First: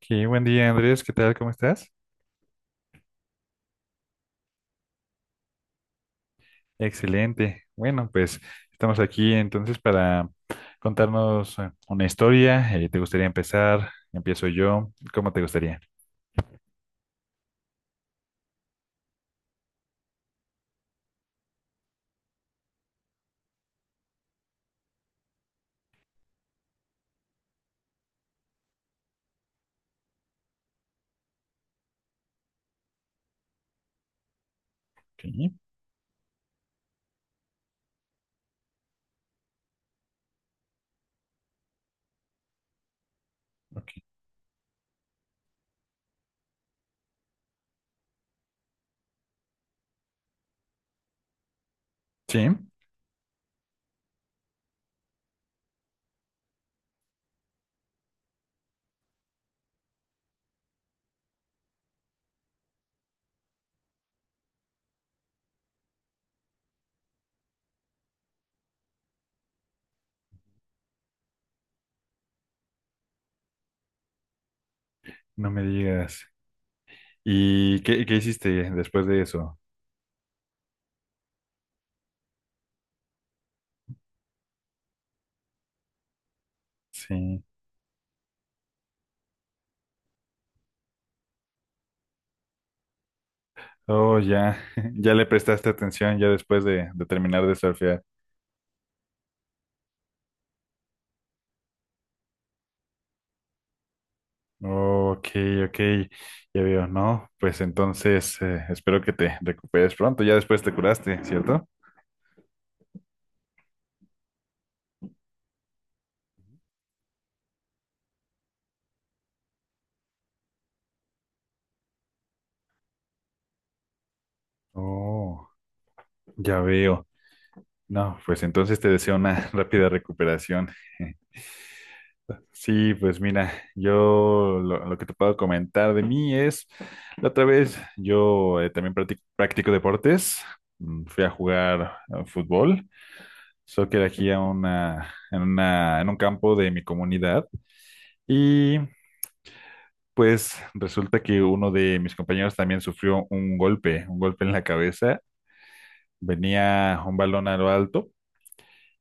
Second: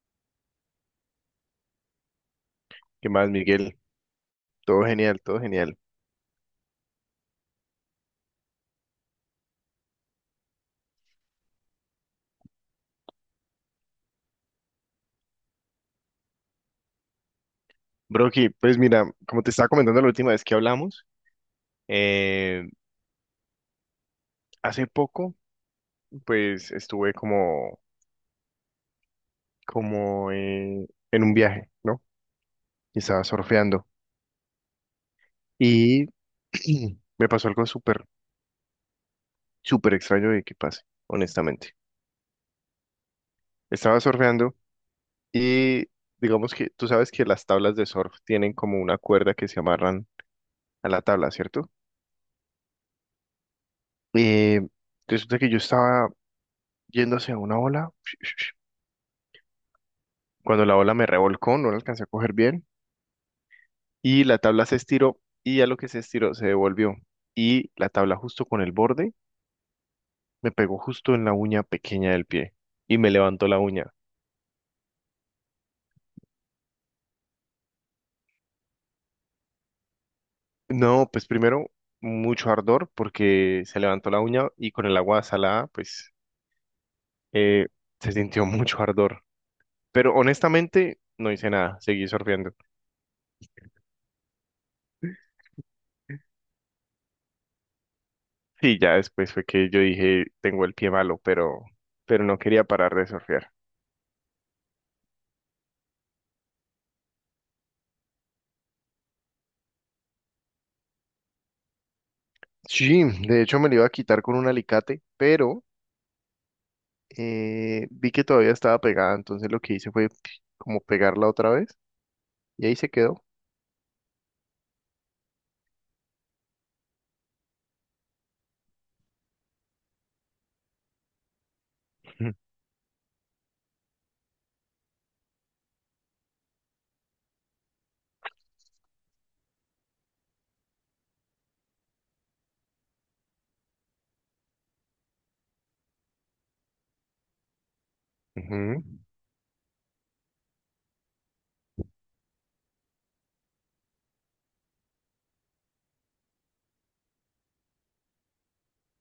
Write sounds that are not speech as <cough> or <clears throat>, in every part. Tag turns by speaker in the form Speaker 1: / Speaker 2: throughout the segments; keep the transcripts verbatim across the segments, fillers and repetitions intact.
Speaker 1: Qué buen día, Andrés. ¿Qué tal? ¿Cómo estás?
Speaker 2: ¿Qué más, Miguel? Todo genial, todo genial.
Speaker 1: Excelente. Bueno, pues estamos aquí entonces para contarnos eh, una historia. Eh, ¿te gustaría empezar? Empiezo yo. ¿Cómo te gustaría?
Speaker 2: Broki, pues mira, como te estaba comentando la última vez que hablamos, eh, hace poco, pues estuve como, como eh, en un viaje, ¿no? Y estaba surfeando.
Speaker 1: Ok,
Speaker 2: Y <clears throat> me pasó algo súper, súper extraño de que pase, honestamente.
Speaker 1: ok.
Speaker 2: Estaba surfeando y digamos que tú sabes que las tablas de surf tienen como una cuerda que se amarran a la tabla, ¿cierto?
Speaker 1: Sí,
Speaker 2: Eh, resulta que yo estaba yendo hacia una ola <sniffs> Cuando la ola me revolcó, no la alcancé a coger bien y la tabla se estiró y a lo que se estiró se devolvió y la tabla justo con el borde me pegó justo en la uña pequeña del pie y me levantó la uña.
Speaker 1: no me digas. ¿Y qué, qué hiciste después de eso?
Speaker 2: No, pues primero mucho ardor porque se levantó la uña y con el agua salada pues,
Speaker 1: Sí.
Speaker 2: eh, se sintió <laughs> mucho ardor. Pero honestamente no hice nada, seguí surfeando.
Speaker 1: Oh, ya, <laughs> ya le prestaste atención ya después de, de terminar de surfear.
Speaker 2: Sí, ya después fue que yo dije, tengo el pie malo, pero, pero no quería parar de surfear.
Speaker 1: Oh, ok, ok, ya veo, ¿no? Pues entonces eh, espero que te recuperes pronto, ya después te curaste, ¿cierto?
Speaker 2: Sí, de hecho me lo iba a quitar con un alicate, pero eh, vi que todavía estaba pegada, entonces lo que hice fue como pegarla otra vez y ahí se quedó.
Speaker 1: Oh, ya veo. No, pues entonces te deseo una <laughs> rápida recuperación. <laughs>
Speaker 2: Ujú.
Speaker 1: Sí, pues mira, yo lo, lo que te puedo comentar de mí es, la otra vez yo eh, también practic- practico deportes. Mm, fui a jugar eh, fútbol, soccer aquí a una, en una, en un campo de mi comunidad y
Speaker 2: Ujú.
Speaker 1: pues resulta que uno de mis compañeros también sufrió un golpe, un golpe en la cabeza, venía un balón a lo alto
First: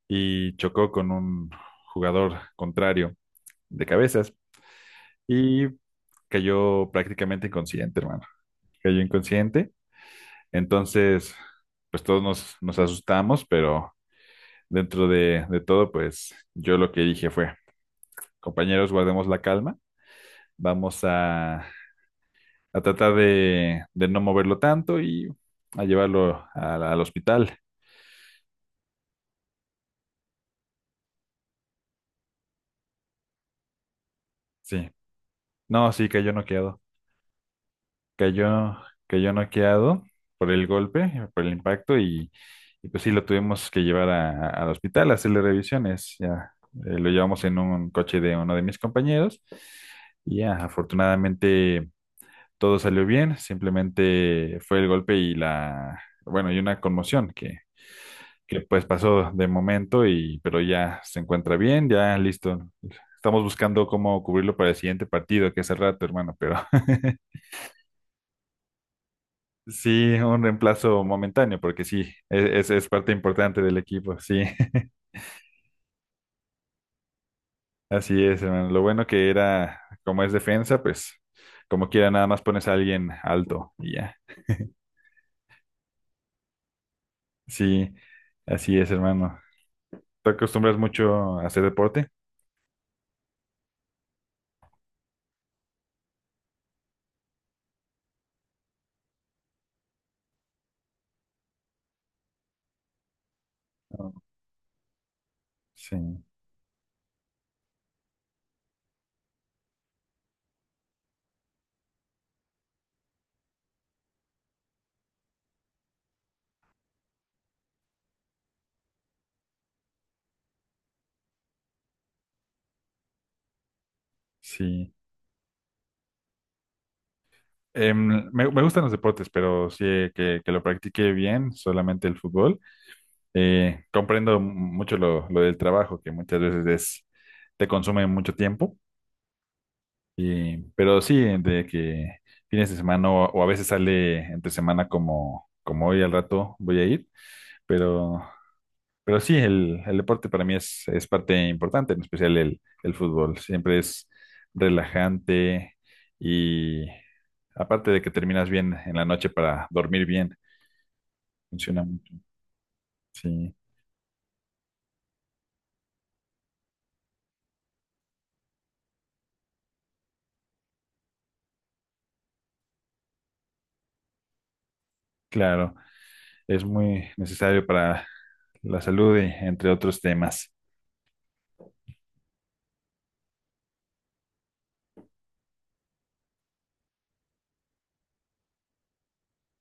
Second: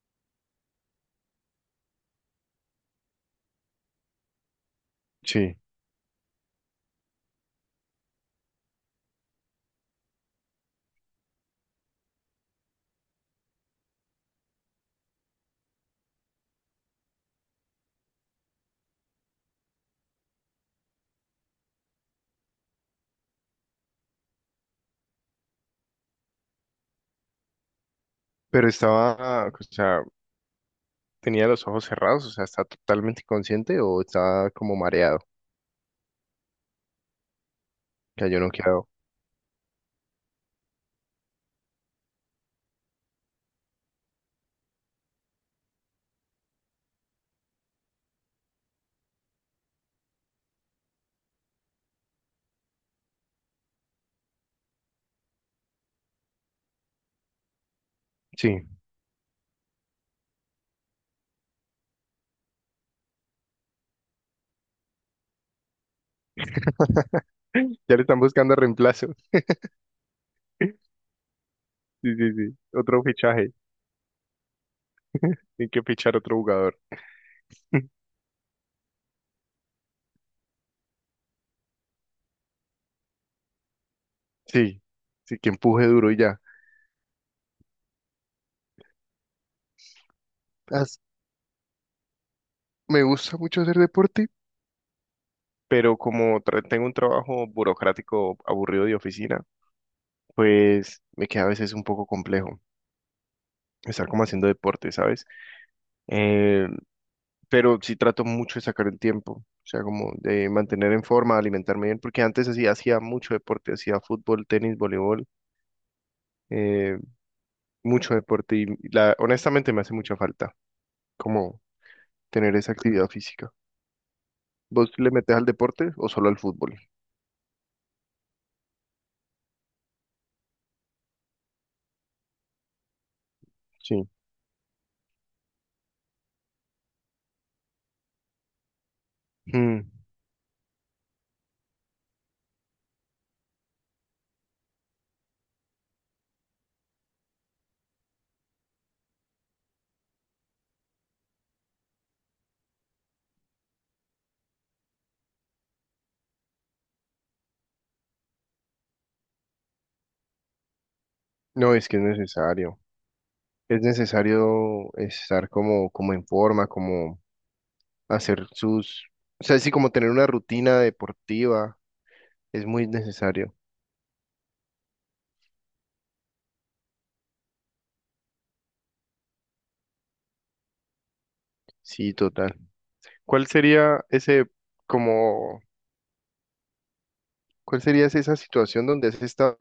Speaker 1: y chocó con un jugador contrario de cabezas.
Speaker 2: Sí,
Speaker 1: Cayó prácticamente inconsciente, hermano. Cayó inconsciente. Entonces, pues todos nos, nos asustamos, pero dentro de, de todo, pues yo lo que dije fue, compañeros, guardemos la calma, vamos a, a tratar de, de no moverlo tanto y a llevarlo al, al hospital.
Speaker 2: pero estaba, o sea, tenía los ojos cerrados, o sea, ¿está totalmente consciente o está como
Speaker 1: Sí,
Speaker 2: mareado,
Speaker 1: no, sí, cayó noqueado.
Speaker 2: que yo no
Speaker 1: cayó,
Speaker 2: quedo?
Speaker 1: Cayó noqueado por el golpe, por el impacto, y, y pues sí, lo tuvimos que llevar a- al hospital a hacerle revisiones. Ya, eh, lo llevamos en un coche de uno de mis compañeros, y ya, afortunadamente todo salió bien, simplemente fue el golpe y la, bueno, y una conmoción que, que
Speaker 2: Sí,
Speaker 1: pues pasó de momento, y, pero ya se encuentra bien, ya listo. Estamos buscando cómo cubrirlo para el siguiente partido, que es el rato, hermano, pero <laughs>
Speaker 2: <laughs> ya le están buscando reemplazo.
Speaker 1: sí, un
Speaker 2: <laughs>
Speaker 1: reemplazo momentáneo, porque sí,
Speaker 2: Sí, sí, sí,
Speaker 1: e- es, es
Speaker 2: otro
Speaker 1: parte
Speaker 2: fichaje,
Speaker 1: importante del equipo, sí. <laughs>
Speaker 2: <laughs> hay que fichar otro jugador.
Speaker 1: Así es, hermano. Lo bueno que era, como es defensa, pues como quiera, nada más pones a alguien alto y ya.
Speaker 2: Sí, sí, que empuje duro y ya.
Speaker 1: Sí, así es, hermano. ¿Te acostumbras
Speaker 2: As-
Speaker 1: mucho a hacer deporte?
Speaker 2: Me gusta mucho hacer deporte. Pero como tra- tengo un trabajo burocrático aburrido de oficina, pues me queda a veces un poco complejo estar
Speaker 1: Oh,
Speaker 2: como haciendo deporte, ¿sabes?
Speaker 1: sí,
Speaker 2: Eh, pero sí trato mucho de sacar el tiempo, o sea, como de mantener en forma, alimentarme bien, porque antes así hacía mucho deporte, hacía fútbol, tenis, voleibol, eh, mucho deporte y la, honestamente me hace mucha falta como tener esa actividad física. ¿Vos
Speaker 1: sí.
Speaker 2: le metes al deporte o solo al fútbol?
Speaker 1: Em, me, me gustan los deportes, pero sí eh, que, que lo practique bien, solamente el fútbol. Eh,
Speaker 2: Sí.
Speaker 1: comprendo mucho lo, lo del trabajo, que muchas veces es, te consume mucho tiempo.
Speaker 2: Mm.
Speaker 1: Y, pero sí, de que fines de semana o, o a veces sale entre semana como, como hoy al rato voy a ir, pero, pero sí, el, el deporte para mí es, es parte importante, en especial el, el fútbol. Siempre es relajante y aparte de que terminas bien en la noche para dormir bien,
Speaker 2: No,
Speaker 1: funciona
Speaker 2: es que es
Speaker 1: mucho.
Speaker 2: necesario.
Speaker 1: Sí,
Speaker 2: Es necesario estar como, como en forma, como hacer sus, o sea, sí, como tener una rutina deportiva, es muy necesario.
Speaker 1: claro, es muy necesario para la salud y entre otros temas.
Speaker 2: Sí, total. ¿Cuál sería ese, como, cuál sería esa esa situación donde has estado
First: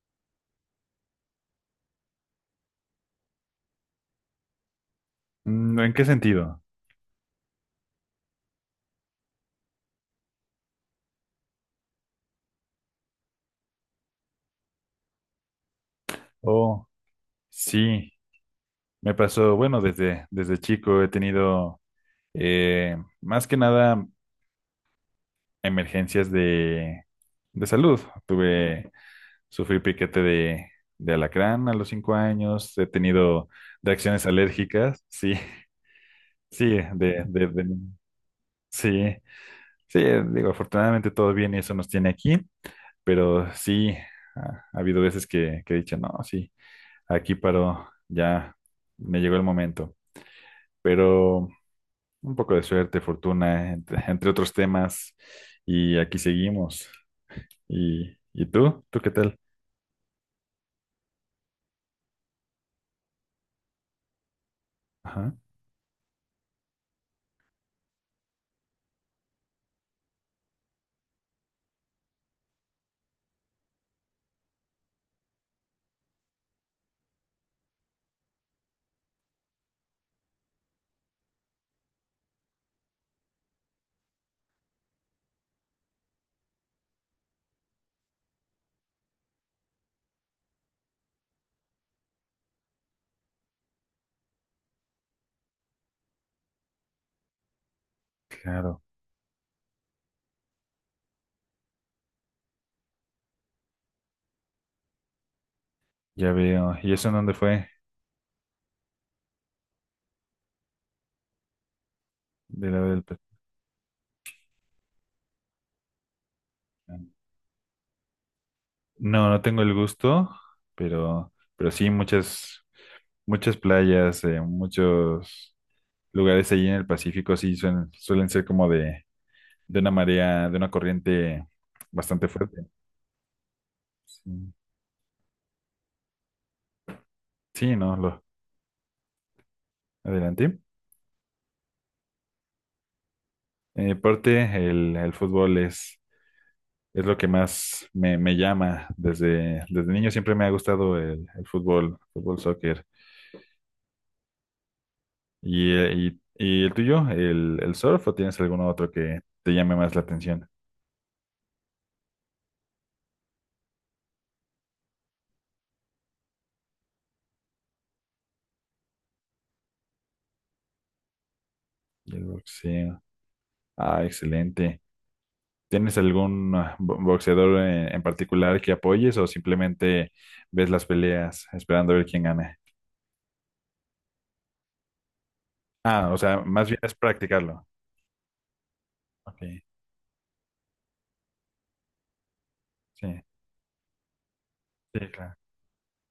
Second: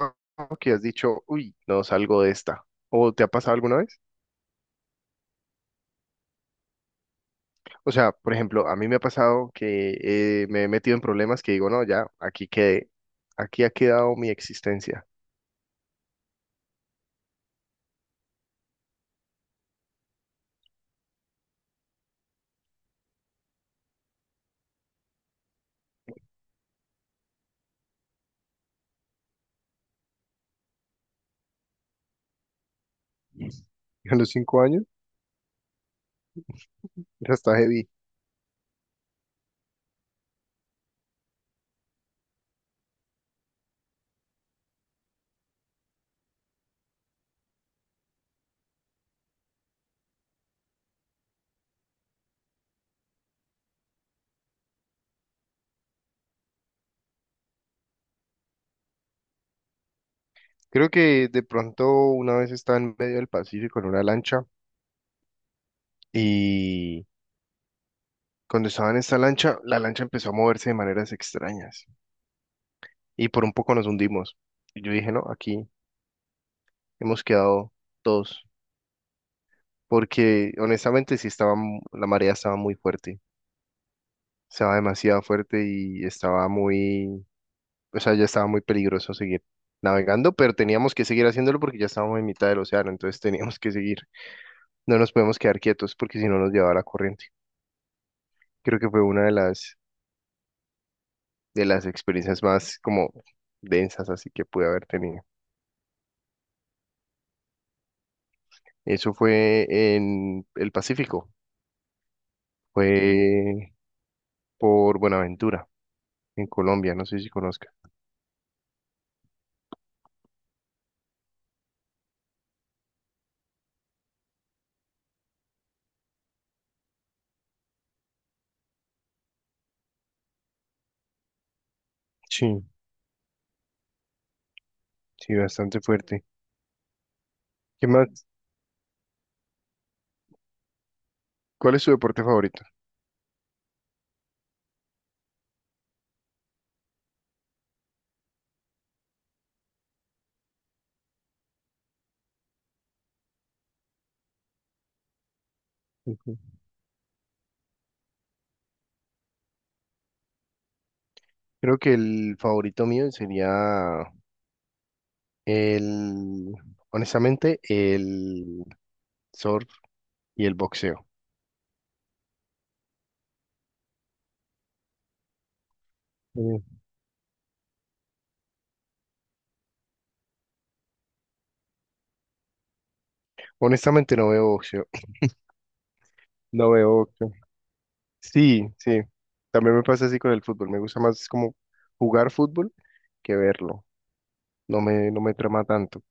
Speaker 2: que has dicho, uy, no salgo de esta? ¿O te ha pasado alguna vez?
Speaker 1: Mm, ¿en qué sentido?
Speaker 2: O sea, por ejemplo, a mí me ha pasado que eh, me he metido en problemas que digo, no, ya, aquí quedé, aquí ha quedado mi existencia.
Speaker 1: Oh, sí. Me pasó, bueno, desde, desde chico he tenido eh, más que nada emergencias de, de salud. Tuve, sufrí piquete de, de alacrán a los cinco años, he tenido
Speaker 2: <laughs> ¿A
Speaker 1: reacciones
Speaker 2: los cinco años?
Speaker 1: alérgicas, sí, <laughs> sí, de,
Speaker 2: Ya
Speaker 1: de,
Speaker 2: está
Speaker 1: de-
Speaker 2: heavy.
Speaker 1: sí, sí, digo, afortunadamente todo bien y eso nos tiene aquí, pero sí, ha, ha habido veces que, que he dicho, no, sí, aquí paró, ya me llegó el momento, pero... Un poco de suerte, fortuna, entre, <laughs> entre otros temas. Y aquí seguimos. ¿Y, y tú? ¿Tú qué tal?
Speaker 2: Creo que de pronto una vez estaba en medio del Pacífico en una lancha
Speaker 1: Ajá,
Speaker 2: y cuando estaba en esta lancha, la lancha empezó a moverse de maneras extrañas y por un poco nos hundimos. Y yo dije, no, aquí hemos quedado todos, porque honestamente sí estaba, mu- la marea estaba muy fuerte, estaba demasiado fuerte y estaba muy, o sea, ya estaba muy peligroso seguir navegando, pero teníamos que seguir haciéndolo porque ya estábamos en mitad del océano, entonces teníamos que seguir, no nos podemos quedar quietos porque si no nos llevaba la corriente. Creo
Speaker 1: claro,
Speaker 2: que fue una de las, de las experiencias más como densas así que pude haber tenido.
Speaker 1: ya veo. ¿Y eso en dónde fue?
Speaker 2: Eso fue en el Pacífico,
Speaker 1: De la del... pe-
Speaker 2: fue por Buenaventura, en Colombia, no sé si conozca.
Speaker 1: No, no tengo el gusto, pero, pero sí muchas, muchas playas, eh, muchos lugares allí en el Pacífico sí suelen, suelen ser como de, de una marea, de una corriente bastante
Speaker 2: Sí,
Speaker 1: fuerte. Sí,
Speaker 2: sí, bastante fuerte.
Speaker 1: sí,
Speaker 2: ¿Qué
Speaker 1: no, lo
Speaker 2: más?
Speaker 1: adelante.
Speaker 2: ¿Cuál es su deporte favorito?
Speaker 1: En mi parte, el, el fútbol es es lo que más me, me llama. Desde, desde niño siempre me ha gustado el, el fútbol, fútbol, soccer. ¿Y, eh, y-
Speaker 2: Ujú.
Speaker 1: y el tuyo, el, el surf o tienes algún otro que te llame más la atención?
Speaker 2: Creo que el favorito mío sería el, honestamente, el surf y el boxeo.
Speaker 1: Y el boxeo. Ah, excelente. ¿Tienes algún
Speaker 2: Mm.
Speaker 1: ah, bo- boxeador en, en particular que apoyes o simplemente ves las peleas esperando a ver quién gana?
Speaker 2: Honestamente no veo boxeo.
Speaker 1: Ah, o sea, más
Speaker 2: No
Speaker 1: bien es
Speaker 2: veo boxeo.
Speaker 1: practicarlo.
Speaker 2: Sí, sí.
Speaker 1: Ok,
Speaker 2: También me pasa así con el fútbol. Me gusta más como jugar fútbol
Speaker 1: sí,
Speaker 2: que verlo. No
Speaker 1: sí,
Speaker 2: me, no me
Speaker 1: claro.
Speaker 2: trama tanto.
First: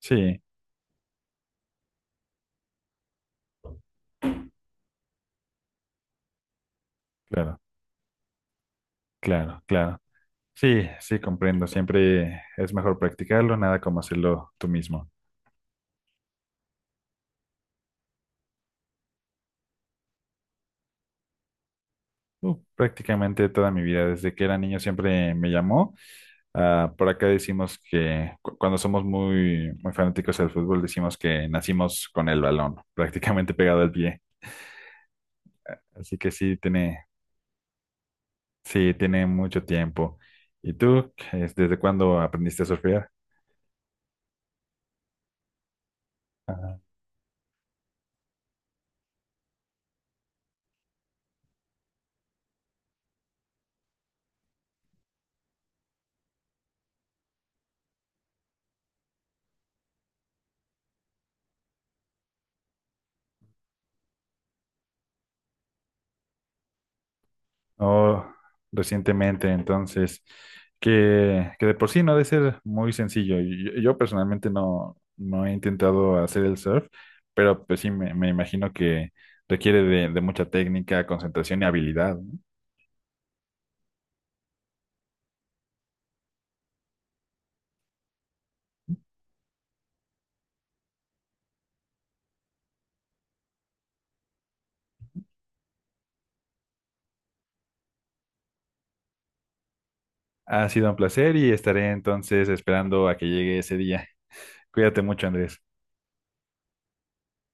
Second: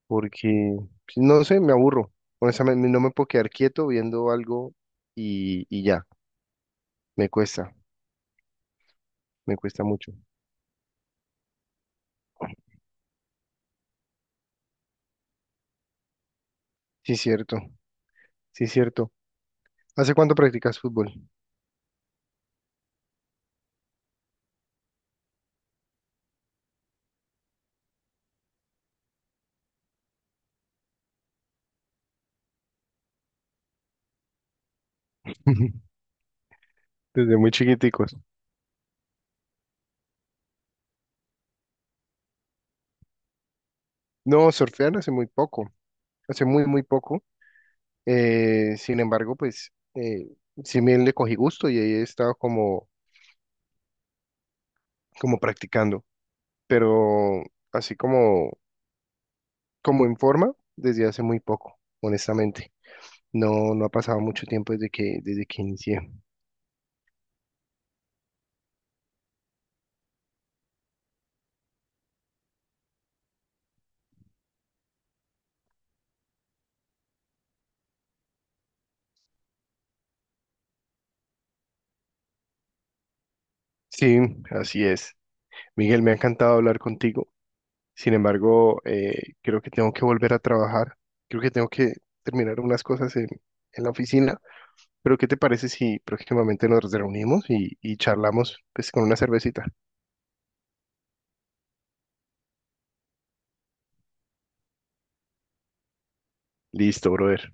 Speaker 1: Sí,
Speaker 2: Porque, pues, no sé, me aburro. Honestamente, no me puedo quedar quieto viendo algo y, y ya. Me
Speaker 1: claro,
Speaker 2: cuesta, me
Speaker 1: claro,
Speaker 2: cuesta
Speaker 1: claro.
Speaker 2: mucho.
Speaker 1: Sí, sí, comprendo. Siempre es mejor practicarlo, nada como hacerlo tú mismo.
Speaker 2: Sí, cierto, sí, cierto. ¿Hace cuánto practicas fútbol?
Speaker 1: Uh, prácticamente toda mi vida, desde que era niño, siempre me llamó. Ah, por acá decimos que cu- cuando somos muy, muy fanáticos del fútbol, decimos que nacimos con el balón, <laughs> prácticamente pegado al pie.
Speaker 2: <laughs>
Speaker 1: Así que sí, tiene,
Speaker 2: Desde muy chiquiticos.
Speaker 1: sí, tiene mucho tiempo. ¿Y tú, es- desde cuándo aprendiste a surfear?
Speaker 2: No, surfear hace muy poco. Hace muy,
Speaker 1: Ah.
Speaker 2: muy poco. Eh, sin embargo, pues, eh, sí me le cogí gusto y ahí he estado como, como practicando. Pero así como, como en forma, desde hace muy poco, honestamente. No, no ha pasado mucho tiempo desde que, desde que inicié.
Speaker 1: Oh, recientemente, entonces, que, que de por sí no ha de ser muy sencillo. Y Yo, yo personalmente no, no he intentado hacer el surf, pero pues sí, me, me imagino que requiere de, de mucha técnica, concentración y habilidad, ¿no?
Speaker 2: Sí, así es. Miguel, me ha encantado hablar contigo. Sin embargo, eh, creo que tengo que volver a trabajar. Creo que tengo que terminar unas cosas en, en la oficina. Pero, ¿qué te parece si próximamente nos reunimos y, y charlamos pues, con una cervecita?
Speaker 1: Ha sido un placer y estaré entonces esperando a que llegue ese día. Cuídate mucho, Andrés.
Speaker 2: Listo, brother.